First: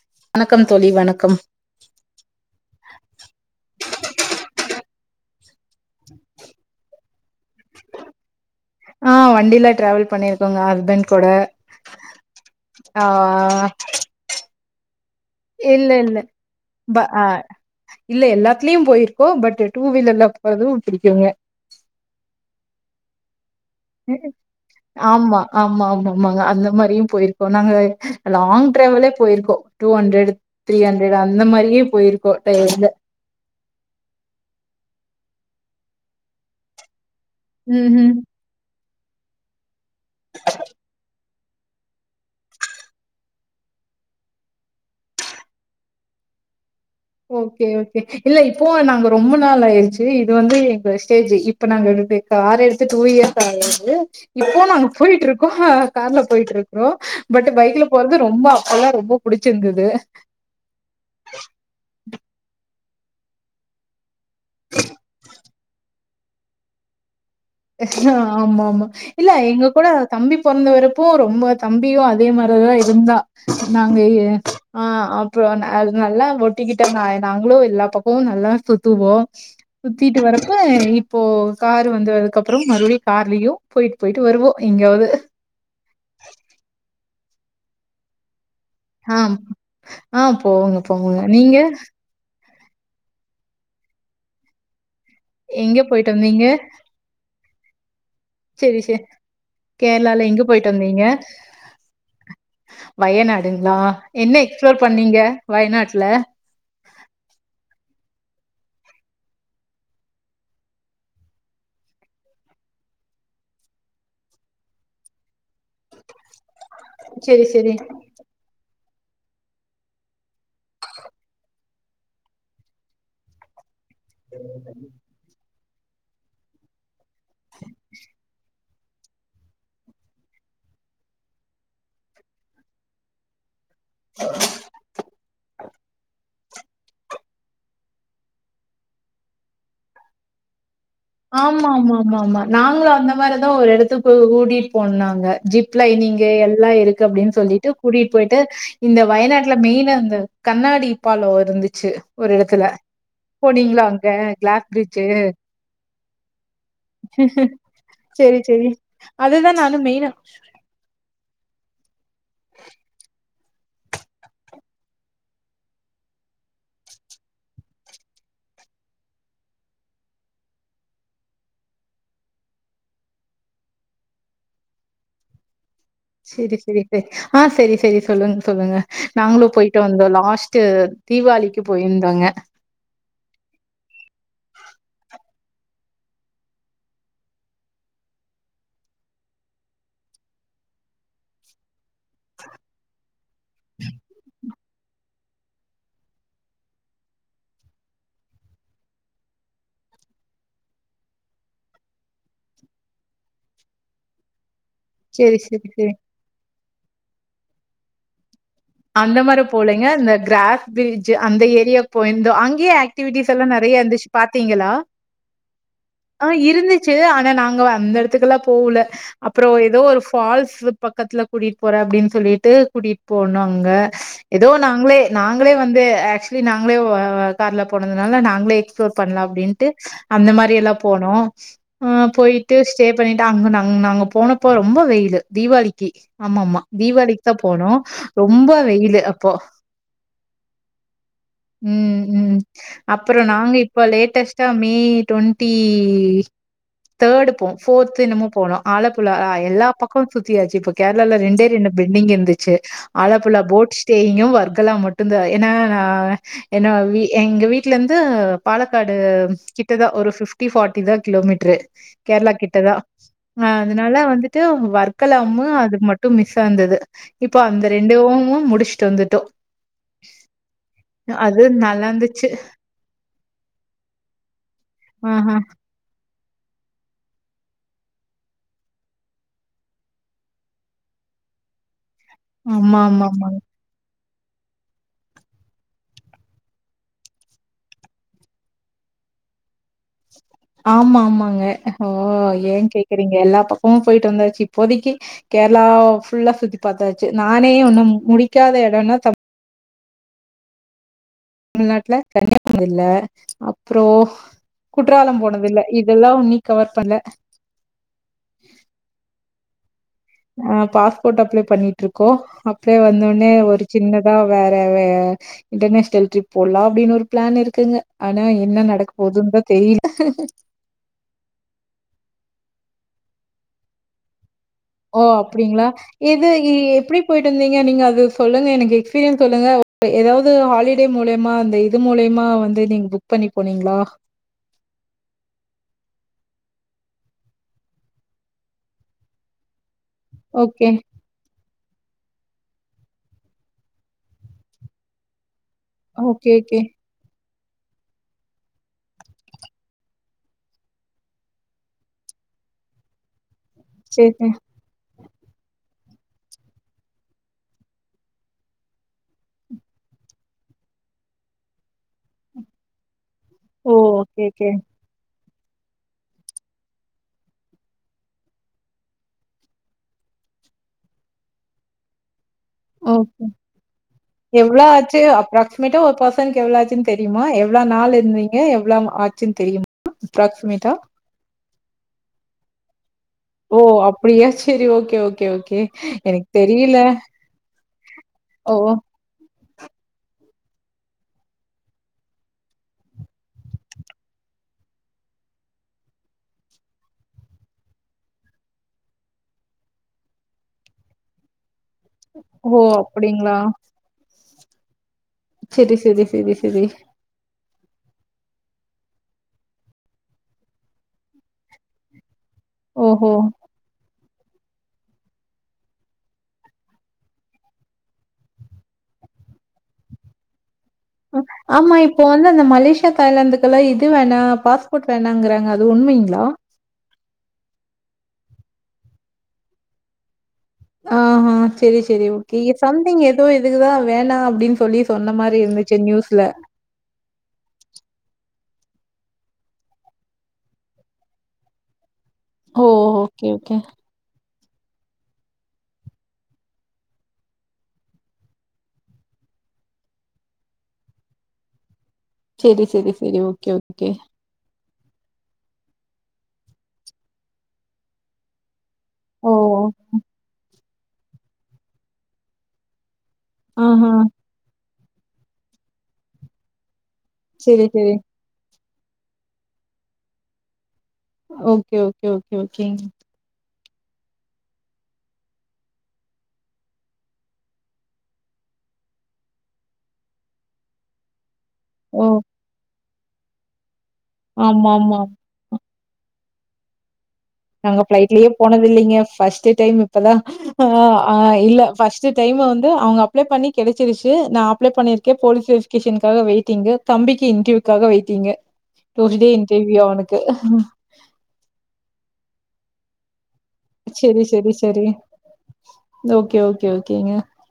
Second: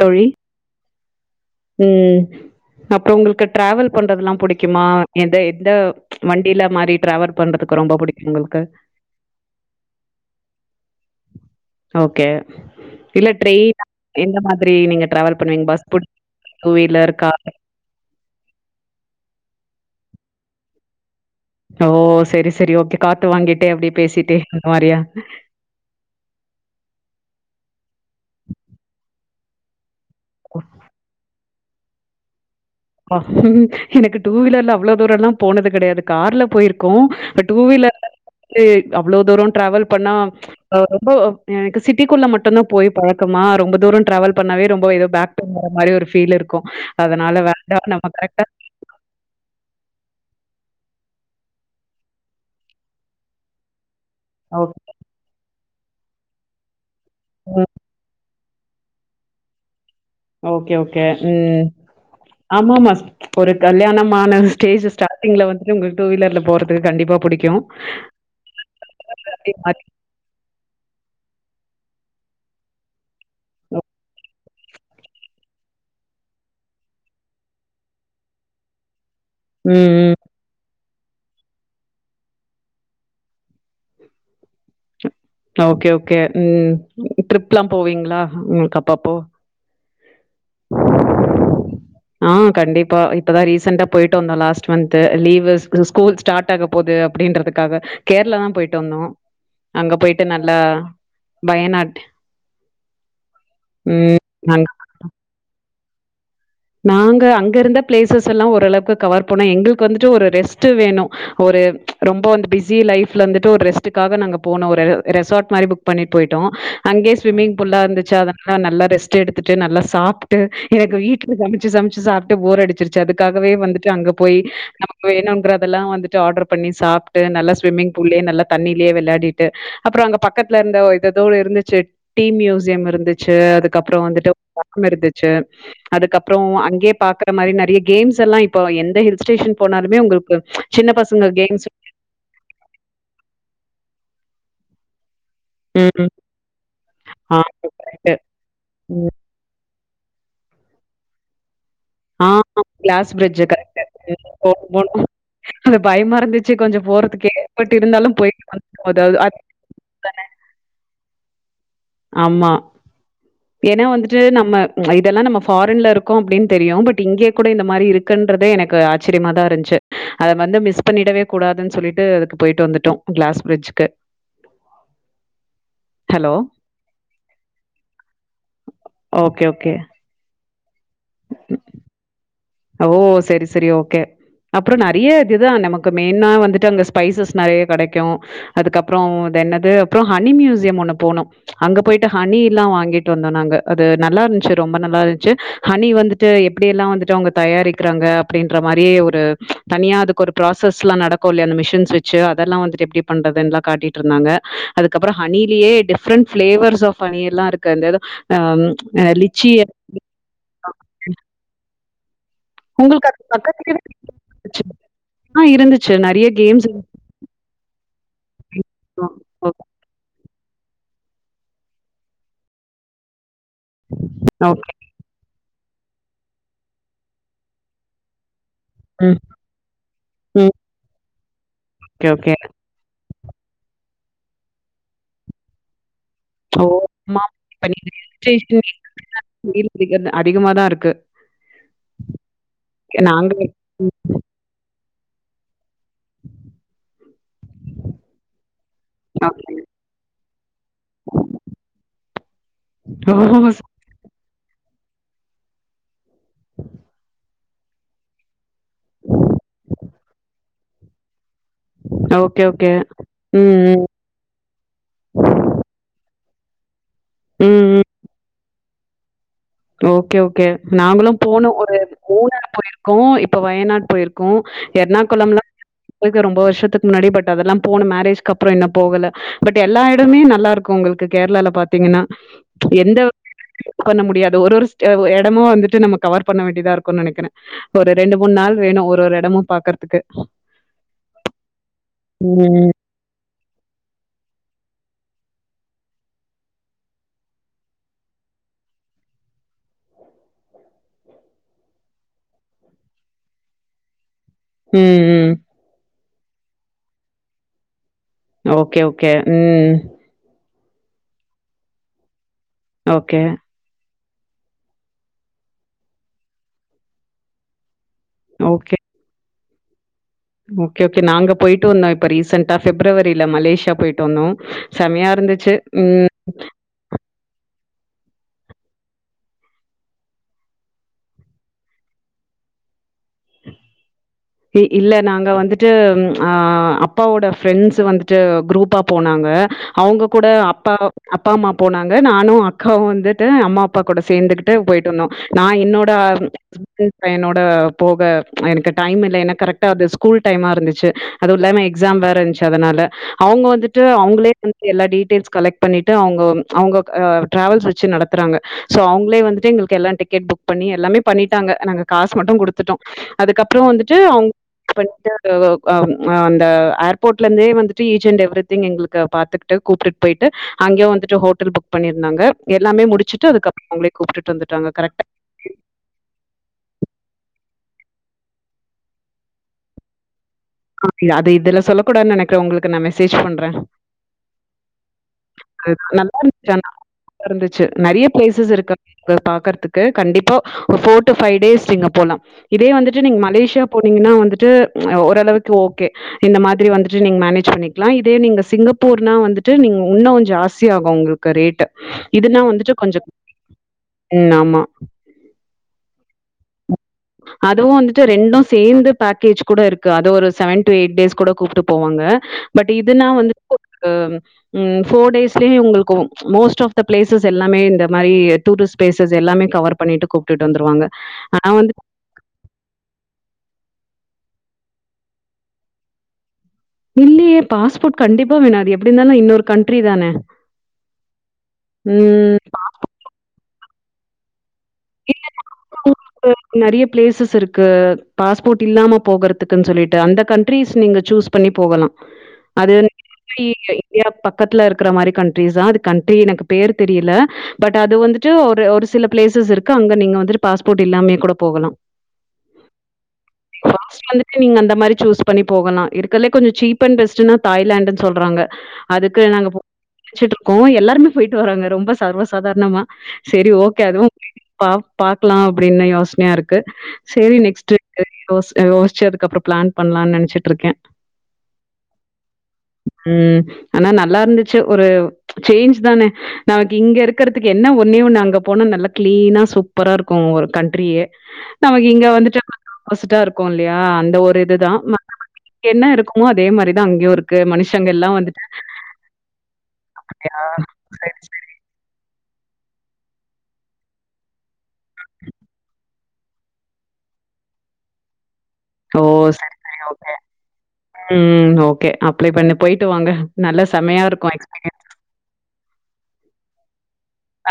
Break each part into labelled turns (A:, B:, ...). A: தொழி
B: வணக்கம் தோழி வணக்கம்
A: உ அப்றோ உங்களுக்கு ட்ராவல் பண்றதுல்லா பிடிக் க்குமா எந்தே இந்த வண்டில மாறி டிராவல் பண்றதுக்கு ரொம்ப பிடிக்கும்ங்க
B: ஆ வண்டியில டிராவல் பண்ணிருக்கோங்க ஹஸ்பண்ட் கூட
A: ஓகே
B: ஆ
A: சரி நீங்க டிராவல் பண்ணுவீங்க பஸ்
B: இல்ல
A: புடி
B: இல்ல
A: டூ
B: ப
A: வீலர் கார்
B: இல்ல எல்லாத்துலயு போயிருக்கோ பட் டூ வீலர்ல வறத பிடிக்குங்க
A: ஓ சரி சரி ஓகே காத்து வாங்கிட்
B: ஆமா ஆமா ஆமா ஆமாங்க அந்த மாரியும் போயிருக்கோம் நாங்க லாங் டிராவலே போயிருக்கோம் டூ ஹ்ண்ரட் த்ரி ஹண்ரட் அந்த மாரி யே போயிருக்கோம்
A: ஆஹ் உம் எனக்கு டூ வீலர்ல அவ்ளோ தூரம் எல்லாம் போனது கெடையாது கார்ல போயிருக்கோம் பட் டூ
B: ம்
A: வீலர்ல
B: ம்
A: வந்து அவ்ளோ தூரம் டிராவல் பண்ணா ஒ ரொம்போ எனக்கு சிட்டிக்குள்ள மட்டுந்தான் போய் பழக்கமா ரொம்ப தூரம் டிராவல் பண்ணாவே ரொம்ப எதோ பேக் பெயின் வர மாரி ஒரு ஃபீல்லு இருக்கும் அதனால வே
B: சரி ஓகே இல்ல இப்போவு நாங்க ரொம்ப நாள் ஆயிடுச்சி இது வந்து எங்க ஸ்டேஜி இப்ப நாங்க எங்களுடைய கார் எடுத்து டூ இயர்ஸ் ஆகுது இப்போ
A: ஓகே.
B: நாங்க போயிட்டு இருக்கோம் ஆ கார்ல போயிட்டு இருக்கறோம் பட்
A: ம்.
B: பைக்ல போறது ரொம்ப அப்பல்லாம் ரொம்ப புடிச்சிருந்தது
A: ஓகே ஓகே ம் ஆமா ஆமா ஒரு கல்யாணம் மான ஸ்டேஜி ஸ்டார்டிங்ல வந்துட்டு உங்களுக் டூவீலர்ல போறதுக்கு கண்டிப்பா புடி
B: ஆமா ஆமா இல்ல எங்க கூட தம்பி பொறந்த வரப்ப ரொம்போ தம்பியும் அதே மாரிதான் இருந்தான்
A: ம்,
B: நாங்க எ ஆ அப்புறம் ந நல்லா ஒட்டிக்கிட்ட நா நாங்களும் எல்லா பக்கமும் நல்லா சுத்துவோம்
A: ம்.
B: சுத்திட்டு வரப்ப இப்போ காரு வந்ததுக்கப் புறம் மறுபடியும் கார்லயும் போயிட்டு போயிட்டு வருவோம் எங்கியாவது
A: ஓகே ஓகே ம் ட்ரிப்லாம் போவீங்களா ம்
B: ஆம் ஆ போவங்க போவங்க நீங்க
A: ஆ கண்டிப்பா இப்பதா ரீசெண்டா போயிட்டு வந்தோ லாஸ்ட் மந்த் து லீவு ஸ்கூ
B: எங்க போயிட்டு
A: ஸ்கூல் ஸ்டார்ட் ஆக போது அப்டின்றதுக் க்காக
B: சேரி சே கேர்ளால எங்க போயிட்டு வந்தீங்க
A: வயநாட்
B: வயநாடுங்களா
A: ம்
B: என்ன
A: அங்க
B: எக்ஸ்புளோர் பண்ணீங்க வயநாட்டுல
A: நாங்க அங்க இருந்த பிளேசஸ் எல்லா ஓரளவுக்கு கவர் பண்ணோ எங்களுக்கு வந்துட்டு ஒரு ரெஸ்ட்டு வேணு ஒரு ரொம்ப வந்து பிஸி லைஃப்ல இருந்துட்டு ஒரு ரெஸ்ட்டுக்காக நாங்க போனோ ஒரரு ரெசார்ட் மாரி ஃபுக் பண்ணிட் போயிட்டோ அங்கயே
B: சரி
A: ஸ்விம்மிங்
B: சரி
A: பூல்லா இருந்துச்சா அதனால நல்லா ரெஸ் ரெஸ்ட் எடுத்துட்டு நல்லா சாப்புட்டு எனக்கு வீ ட்ல சமச்சு சமச்சு சாப்டு போர் அடுச்சுருச்சு அதுக்காகவே வந்துட் டு அங்க போய் நமக்கு வேணுங்கறது தெல்லா வந்துட்டு ஆர்டர் பண்ணி சாப் டு நல்லா சுவிமிங் பூல்லயே நல்லா தண்ணி லயே வெளையாடிட்டு அப்புறோ அங்க பக்கத்துல இருந்த இததோடு இருந்துச்சு டீ மியூசியம் இருந்துச்சு அதுக் அதுக்கப்புறோ வந்துட்டு பக்கம் இருந்துச்சு அதுக்கப்புறோ அங்கயே பாக்குற மாரி நறையா கேம்ஸ் எல்லா இப்ப எந்த ஹில் ஸ்டேஷன் போனாலுமே உங்களுக்கு சின்ன பசங்க கேம்ஸ்
B: ஆமா ஆமா ஆமா ஆமா நாங்களு அந்த மாரிதா ஒரு எடத்துக் கு கூட்டிட் போனாங்க ஜிப்
A: ம்.
B: லைனிங்கு எல்லா இருக்கு அப்டின்
A: ஆ
B: சொல்லிட்டு
A: கரெக்ட்டு.
B: கூட்டிட் போயிட்டு இந்த
A: ம்.
B: வயநாட்டுல மெயின்னா அந்த கண்ணாடி பாலோ இருந்துச் சு
A: ஆ
B: ஒரு எடத்துல
A: கிளாஸ் பிரிட்ஜ் கரெக்ட்டு.
B: போனீங்களா அங்க
A: ம். போணும்
B: கிளாஸ்
A: போணும்.
B: பிரிஜ்ஜு
A: அது பயமா இருந்துச்சு கொஞ்சோ போறதுக்கே பட் இருந்தாலும்
B: சரி
A: போயிட்டு
B: சரி
A: வந்து [inaudible]
B: அதுதான் நானும் மெயினா
A: ஆமா ஏனா வந்துட்டு நம்ம இதெல்லா நம்ம ஃபாரின்ல இருக்கோ அப்டின் தெரியு பட் இங்கேயே கூட இந்த மாரி இருக்குன்றதே எனக்கு ஆச்சரியமாதா இருஞ்சு அத வந்து மிஸ் பண்ணிடவே கூடாதுன் சொல்லிட்டு அதுக்கு போயிட்டு வந்துட்டோ கிளாஸ் பிரிட்ஜுக்கு
B: சேரி சேரி சே ஆ சேரி சேரி சொல்லுங் சொல்லுங்க
A: ஓகே,
B: நாங்களு
A: ஓகே.
B: போயிட்டு வந்தோ லாஸ் டு தீபாவளிக்கு போயிருந்தாங்க
A: ஓ சேரி சேரி ஓகே அப்புறோ நறையா இதுதா நமக்கு மெயினா வந்துட்டு அங்க ஸ்பைசஸ் நறையா கெடைக்கு அதுக்கப்புறோ இதென்னது அப்புறோ ஹனி மியூசியம் ஒண்ணு போனோ அங்க போயிட்டு ஹனி எல்லா வாங்கிட் டு வந்தோ நாங்க அது நல்லா இருஞ்சு ரொம்ப நல்லா இரு ச்சு ஹனி வந்துட்டு எப்டி எல்லா வந்துட்டு அவங்கத் தயாரிக்கிறாங்க அப்டின்ற மாரியே ஒரு தனியா அதுக்கு ஒரு ப்ராசஸ் எல்லா நடக்கு இல்லைய அந்த மிஷின்ஸ்வச்சு அதெல்லா வந்துட்டு எப்டி பண்றதுன் எல்லா காட்டிட்டு இருந்தாங்க அதுக்கப்றோ
B: சரி சரி
A: ஹனிலேயே
B: சரி.
A: டிஃப்ரெண்ட் பிளேவர்ஸ் பனி எல்லா இருக்கு அந்தது
B: அந்த மாரி போலங்க இந்த கிராஸ் பிரிட்ஜ் அந்த ஏரியா போயி அங்கேயே
A: உங்களுக்கு அது
B: ஆக்டிவிட்டிஸ் எல்லா நெறயா
A: பக்கத்துலயே
B: இருந்துச்சு பாத்தீங்களா
A: ஆ இருந்துச்சு.
B: ஆ
A: நெறைய கேம்ஸ்
B: இருந்துச்சு ஆனா நாங்க அந்த இடத்து க்கலா போல அப்றோ
A: ஓகே,
B: ஏதோ ஒரு ஃபால்ஸ் பக்கத்ல கூட்டிட்டு போறே அப்டின்னு சொல்லிட்டு கூட்டிட்டு போனோ ங்க ஏதோ
A: ஓகே.
B: நாங்களே நாங்க இவுங்களே வந்து ஆக்சுவலி நாங்களே கார்ல போனதுனால நாங்களே ப்ளோர்
A: ம்,
B: பண்ணலா அப்டின்ட்டு அந்த
A: ம்.
B: மாரி எல்லா போனோ
A: ஓகே, ஓகே.
B: போயிட்டு ஸ்டே பண்ணிட்டு அங்க நாங்க போனப்போ ரொம்ப வெயிலு தீபாளிக்கு ஆமா ஆமா
A: ஓ! ஆமா.
B: தீபாளிக்கு தா
A: இப்ப
B: போனோ
A: நீங்க ஹில்
B: ரொம்ப
A: ஸ்டேஷன்
B: வெயிலு அப்போ
A: வெயில் அடிக்கிறது அதிகமா தான் இருக்கு.
B: உம் உம் அப்றோ நாங்க இப்ப லேட்டஸ்டா மி May twenty hmm third fourth என்னமோ போனோ ஆலப்புல
A: ஓகே.
B: எல்லா பக்கமு சுத்தியாச்சு இப்ப கேரளல ரெண்டே ரெண்டு பென்டிங் இருந்துச்சு
A: ஓ!
B: ஆழப்புலா போட் ஸ்டேயிங்க் வர்க்கலா மட்டுந்தா ஏனா எங்க வீட்ல இருந்து பாலக்காடு கிட்டதா ஒரு ஃபிப்டி ஃபாட்டி தா கிலோமீட்டர் கேரளா
A: ஓகே, ஓகே.
B: கிட்டதா
A: ம், ம்.
B: அதனால வந்துட்டு வர்க்கலமு அது மட்டும் மிஸ் தந்தது இப்போ அந்த
A: ம், ம்.
B: ஜோமு முடிச்சுட்டு வந்துட்டோ
A: ஓகே ஓகே நாங்களு
B: அது
A: போனோ ஒரு
B: நல்லா இருந்துச்சு
A: மூணார் போயிருக்கோ இப்ப வயநாடு போயிருக்கோ எர்ணாகுளம்
B: ஆஹா
A: எல்லா போ ரொம்ப வருஷத்துக்கு முன்னாடி பட் அதெல்லா போன மேரேஜ்க்கு அப்றோ இன்னு போகல பட் எல்லா இடமே நல்லா இருக்கு உங்களுக்கு கேரளால பாத்தீங்கனா
B: ஆமா ஆமா ஆமா
A: பண்ண முடியாது ஒரு ஒரு எடமு வந்துட்டு நம்ம கவர் பண்ண வேண்டியதா இருக்கும்னு நெனக்குறே ஒரு ரெண்டு மூனு நாள் வேணும் ஒரு ஒரு எடமு பாக்குறதுக்கு
B: ஆமா ஆமாங்க ஓ ஏ
A: ம்
B: கேக்குறீங்க எல்லா பக்க ன் போயிட்டு வந்தாச்சு இப்போதைக்கு கேரளா ஃபுல்லா சுத்தி பாத்தாச்சு நானே ஒன்னு முடிக்காத இடம்னா தமிழ்நாட்டுல கன்னியாகுமரி இல்ல அப்புறோ
A: ம்
B: குற்றாலம்
A: ம்
B: போனது இல்ல இப் இதெல்லா உனி கவர் பண்ணல
A: ஓகே ஓகே ம்
B: ஆ பாஸ்போர்ட் அப்ளே பண்ணிட்டு இருக்கோ அப்பிடியே
A: ஓகே
B: வந்தோனே ஒரு சின்ன தா வேற வே இன்டர்நேஷனல் ட்டிரிப் போலா அப்பிடின் ஒரு பிளான் இருக்குங்க ஆனா என்ன
A: ஓகே
B: நடக்க போதுதா தேயில்
A: ஓகே ஓகே நாங்க போயிட்டு வந்தோ இப்ப ரீசண்டா பிப்ரவரியில மலேஷியா போயிட்டு வந்தோ
B: ஓ
A: செமையா இருந்துச்சு
B: அப்பிடிங்களா
A: ம்
B: எது எப்பிடி போயிட்டு இருந்திங் கி நீங்க அது சொல்லுங்க எனக்கு எஸ்பீரியன் சொல்லுங்க ஏதாவது ஹாலிடே மூலியமா அந்த இது மூலியமா வந்து நீங்க புக் பண்ணி போனீங்களா
A: இ இல்ல நாங்க வந்துட்டு ஆ அப்பாவோட ஃப்ரெண்ட்ஸ் வந்துட்டு குரூப்பா போனாங்க அவுங்க கூட
B: ஓகே.
A: அப்பா அப்பா அம்மா போனாங்க நானு அக்காவு வந்துட்டு அம்மா அப்பா கூட சேர்ந்துக்கிட்டு போயிட்டுந்தோ நா என்னோட
B: ஓகே, ஓகே.
A: ஃப் பையனோ ஆ போக எனக்கு டைம் இல் இல்ல ஏன்னா கரெக்டா அது ஸ்கூல் டைமா இருந்துச்சி அது இல்லாம எக்ஸாம் வேற இருந்துச்சி அதனால அவுங்க வந்துட்டு
B: சரி.
A: அவுங்களே வந்துட்டு எல்லா டி டெல்ஸ் கலெக்ட் பண்ணிட்டு அவுங்க அவுங்க ஆ டிராவல்ஸ் வச்சி நடத்துறாங்க சோ அவுங்களே வந்துட்டு எங்களுக்கு எல்லா டிக்கெட் புக் பண்ணி எல்லாமே பண்ணிட்டாங்க நாங்க காசு மட்டு குடுத்துட்டோ அதுக்கப்புறோ
B: ஓ!
A: வந்து ட்டு
B: ஓகே,
A: அவுங்க
B: ஓகே.
A: பண்ட்டு [unintelligible] அந்த ஏர்போர்ட்ல இந்தே வந்துட்டு ஈச் அண்ட் எவ்ரி திங் எங்களுக்கு பாத்துக்கிட்டு கூப்பிட்டு போயிட்டு அங்கியு வந்துட்டு ஹோட்டல் புக் பண்ணியிருந்தாங்க எல்லாமே
B: ஓகே
A: முடிச்சுட்டு அதுக்கப்புறம் அவங்களே கூப்ட்டுட்டு
B: எவ்ளோ
A: வந்துட்டாங்க கரெக்ட்
B: ஆச்சி அப்ராக்சிமேட்டா ஒரு பர்சனுக்கு எவ்ளோ ஆச்சின் தெரியுமா எவ்ளா நாள் இருந்தீங்க எவ்வளா ஆச்சின்னு தெரியுமா அப்ராக்ஸிமேட்டா?
A: ஆ அது இதொல்ல சொல்லக்கூடானு நெக்கிறே உங்களுக் க்கு நாமே சேஜ் பண்றே
B: ஓ! அப்டியா? சரி. Okay, okay, okay.
A: நல்லா
B: எனக்கு
A: இருந்துச்சி ஆனா
B: தெரியல.
A: இருந்துச்சி நெறைய பிளேஸஸ்
B: ஓ!
A: இருக்கு அங்க பாக்க த்துக்கு கண்டிப்பா ஒரு ஃபோர்டு ஃபை டேஸ் நீங்க போலா இதே வந்துட்டு நீங்க மலேசியா போனீங்கன்னா வந்துட்டு ஓரளவுக் ஓகே இந்த மாதிரி வந்துட்டு நீங்க மேனேஜ் பண்ணிக்லாம் இதே நீங்க சிங்கப்பூர்னா வந்துட்டு நீங்க இன்னு ஜாஸ்தி ஆகும் ஒங்களுக்கு ரேட்டு இதுன்னா
B: ஓ!
A: வந்துட்டு கொஞ்ச
B: அப்டிங்களா?
A: ம் ஆமா
B: செரி சரி சரி சரி
A: அதுவு வந்துட்டு ரெண்டும் சேந்து பேக்கேஜ் கூட இருக்கு அது ஒரு செவன் டு எயிட் டேஸ் கூட கூப்டு போவாங்க பட் இதுனா
B: ஓஹோ!
A: வந்துட்டு கு ம் போர் டேஸ்ல ஒங்களுக்கு மோஸ்ட் ஆப் த பிளேசஸ் எல்லாமே இந்த மாரி டூரிஸ்ட் பிளேஸ் எல்லாமே கவர் பண்ணிட்டு கூப்புட்டுட் வந்துருவாங்க ஆனா வந்து
B: இப்ப வந்து அந்த மலேசியா தாய்லாந்து குல்லா இது வேணா பாஸ்போர்ட் வேணாங்றாங்க அது உண்மைங்ளா
A: இல்லயே பாஸ்போர்ட் கண்டிப்பா வேணும் அது எப்டி இருந்தாலு இன்னொரு கண்ட்ரி தானே
B: ஆ சேரி சேரி
A: ம்
B: ஓகே சம்திங் ஏதோ இதுக்குதா வேணா அப்டின்
A: இல்ல [unintelligible] நெறைய பிளேசஸ் இருக்கு பாஸ் போட் இல்லாம போகறதுக்குன் சொல்லிட்டு அந்த கண்ட்ரிஸ் நீங்க சூஸ் பண்ணி போகலாம்
B: ஓ!
A: அது வந்து
B: ஓகே, ஓகே.
A: இந்தியா ப பக்கத்துல இருக்கற மாரி கண்ட்ரிஸ் தான் அது கண்ட்ரி எனக்கு பேர் தெரியல பட் அது வந்துட்டு ஒரு ஒரு சில பிளேசஸ் இருக் க அங்க நீங்க வந்துட்டு பாஸ்போர்ட் இல்லாமயே கூட போகலாம்
B: செரி செரி செரி ஓகே ஓகே
A: ஃபர்ஸ்ட் வந்துட்டு நீங்க அந்த மாரி சூஸ் பண்ணி போகலாம் இருக்கலே கொஞ்ச சீப் அண்ட் பெஸ்ட்டுன்னா தாய்லாண்ட்னு சொல்றாங்க அதுக்கு
B: ஓ!
A: நாங்க போச்சுட்டு இருக்கோம் எல்லா டுனு போயிட்டு வராங்க ரொம்ப சர்வ சாதாரணமா செரி ஓகே
B: ஆஹா.
A: அதுவும் பா பாக்கலாம் அப்டின்னு யோசனையா இருக்கு செரி
B: சரி,
A: நெக்ஸ்ட்
B: சரி.
A: வீக்ரி ரோஸ் யோசிச்சு அதுக்கப்ற பிளான் பண்ணலான் நெனைச்சிட்டு இருக்கேன்
B: ஓகே ஓகே ஓகே ஓகே
A: ம். ஆனா நல்லாருந்துச்சு ஒரு சேஞ்ச் தானே நமக்கு இங்க இருக்கறதுக்கு என்ன ஒன்னே ஒண்ணு அங்க போனா நல்லா கிளீனா சூப்பராருக்கும் ஒரு கண்ட்ரியே நமக்கு
B: ஓ!
A: இங்க வந்துட்டு வந்தோம் ஒஸ்டா இருக்கோம் இல்லயா ஆ அந்த ஒரு இதுதான்
B: ஆமாமா.
A: மத்தபடி இங்க என்ன இருக்குமோ அதே மாரிதான் அங்கேயும் இருக்
B: நாங்க பிளைட்லேயே போனது இல்லிங்க பஸ்ட் டைம் இப்பதா
A: இல்லையா?
B: ஆ ஆ
A: சரி, சரி.
B: இல்ல பஸ்ட் டைம் வந் து அவுங்க அப்ளே பண்ணி கெடைச்சிருச்சு நா அப்ளை பண்ணிருக்கே போலீஸ் வெரிஃபிகேஷன்காக வேய்டிங் தம்பிக்கு இன்டர்வியூக்காக வேய்டிங்கு
A: ஓ!
B: டூஸ்டே
A: சரி, சரி.
B: Interview
A: okay.
B: அவுனுக்கு
A: ப்ளே பண்ணி போயிட்டு வாங்க நல்லா செமையா இருக்கு
B: சரி, சரி.
A: எக்ஸ்பிரியன்ஸ்
B: ஓகே ஓகே ஓ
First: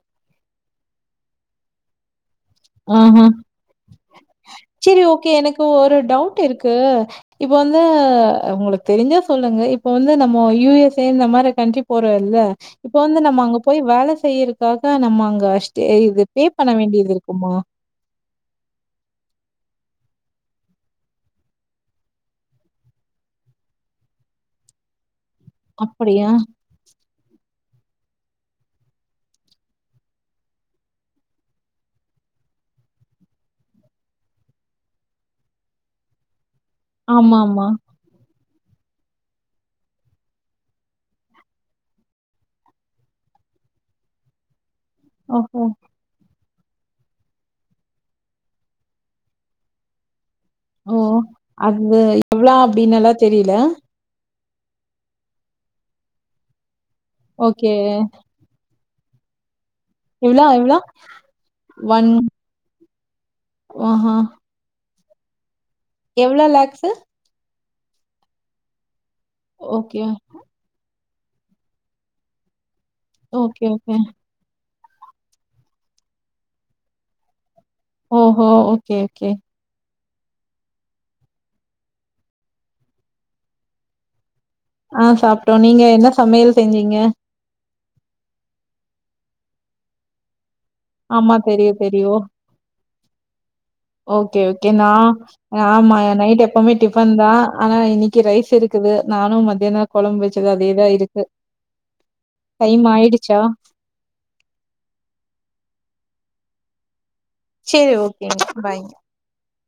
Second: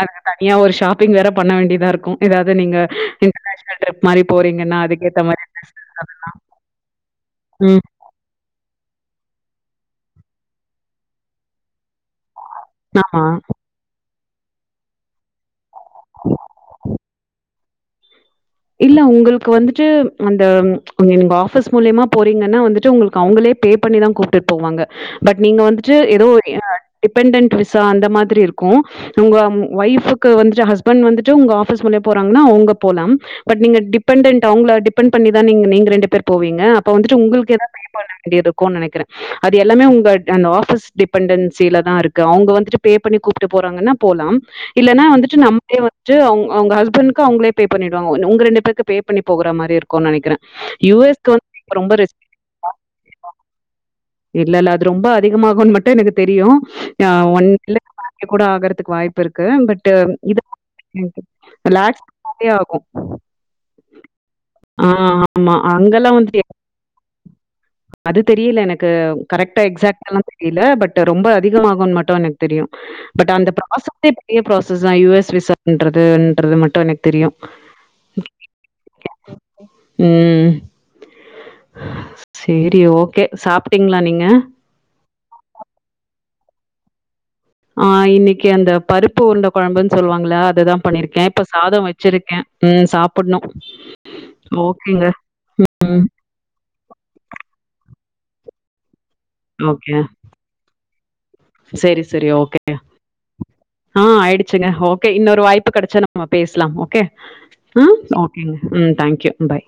A: அங்க தனியா ஒரு ஷாப்பிங் வேற பண்ண வேண்டி இதா இருக்கு
B: ஆஹ்
A: போறீங்கன்னா,
B: சேரி
A: அதுக்கேத்த
B: ஓகே
A: மாரி
B: எனக்கு
A: ட்ரெஸ்
B: ஒரு டவுட் இருக்கு இப்ப வந்து
A: ம்.
B: உங்களுக் தெரிஞ்சா சொல்லுங்க இப்ப வந்து நம்ம யுஎஸ் ஏ இந்த மாரி கண்ட்ரி போற இல்ல இப்ப வந்து
A: ஆமா.
B: நம்ம அங்க போய் வேல செய்யறக்காக நம்ம அங்க அஷ் டே இது பேபண்ண வேண்டியது இருக் ஒ
A: இல்ல உங்களுக்கு வந்துட்டு அந்த நீங்க ஆபீஸ் மூலியமா போறீங்கன்னா வந்துட்டு உங்களுக்கு அவுங்களே பேபண்ணிதா கூப்பிட்டு போவாங்க பட் நீங்க வந்துட்டு ஏதோ
B: அப்படியா?
A: எ டிபன்டன் விஸ் சோ அந்த மாதிரி இருக்கு உங்க ஒய்ஃபுக்கு வந்துட்டு ஹஸ்பண்ட் வந்துட்டு உங்க ஆபிஸ் மூலிய போறாங்கன்னா அவுங்க போலாம் பட் நீங்க டிபெண்டட் அவுங்கள டிபெண்ட் பண்ணி தா நீங் நீங்க ரெண்டு பேர் போவீங் க அப்ப வந்துட்டு உங்களுக்கு
B: ஆமாமா.
A: எதா பே பண்ண வேண்டி இருக்குங்க க்கு நெனைக்கிறே அது எல்லாமே உங்க அந்த ஆஃபீஸ் டிபெண்டன்சிலதா இருக்கு அவுங்க வந்துட்டு பேபண்ணி கூப்ட்டு போறாங்கன்னா போலா இல்லன்னா வந்துட்டு
B: ஓஹோ!
A: நம்மளே வந்துட்டு அவுங் அவுங்க ஹஸ்பண்ட்க்கு அவுங்களே பேபண்ணிடுவாங் ஒ உங்க ரெண்டு பேருக்கு பேபண்ணி போகற மாரி இருக்கு நெனைக்குறே
B: ஓ அது எவ்ளோ அப்பிடின்னுல்லா தெரில
A: இல்ல இல்ல அது ரொம்ப அதிகமாகுன்னு மட்டு எனக்கு தெரியு ஆ ஒன்
B: ஓகே.
A: [unintelligible] கூட ஆகறது த்துக்கு வாய்ப்பு இருக்கு பட் ட்டு இது
B: எவ்ளோ எவ்ளோ?
A: வந்துட்டு லேக்ஸ் கூட ஆகு
B: ஆஹா.
A: ஆ ஆமா அங்கலாம் வந்து
B: எவ்ளோ லேக்ஸு
A: அது தெரியல எனக் க்க கரெக்டா
B: ஓகே.
A: எக்ஸாக்டா எல்லா தெரியல பட் ரொம்ப அதிகமாகுன்னு மட்டு எனக்கு தெரியு. பட் அந்த
B: ஓகே, ஓகே.
A: ப்ராசஸே பெரிய ப்ரா சஸா யு எஸ் விசான்றது ன்றது மட்டு எனக்கு தெரியு.
B: ஓஹோ ஓகே ஓகே
A: ம் சேரி ஓகே சாப் ட்டீங்களா நீங்க?
B: ஆ சாப்ட்டோ நீங்க என்ன சமையல் செஞ்சீங்க?
A: ஆ இன்னக்கி அந்த பருப்பு உருண்ட கொழம்புன்னு சொல்வாங்கல்ல அ
B: ஆமா தெரியு தெரியு
A: ம் சாப்பிடணும்.
B: ஓகே ஓகே நா
A: ஓகேங்க.
B: ஆமா நைட் எப்பமே டிஃபன்தா ஆனா இன்னி க்கி ரைஸ் இருக்குது. நானு மத்தியானோ கொழம்பு வெச்சது அதேதா இரு
A: செரி செரி ஓகேங்க
B: ஆயிடுச்சா?
A: ஆ ஆயிடுச்சுங்க ஓகே இன்னொரு வாய் ப்பு கெடச்சா நம்ம பேசலா ஓகே
B: சரி
A: ம் ஓகேங்க
B: பாய்.
A: ம் தேங்க்யூ ம் பாய்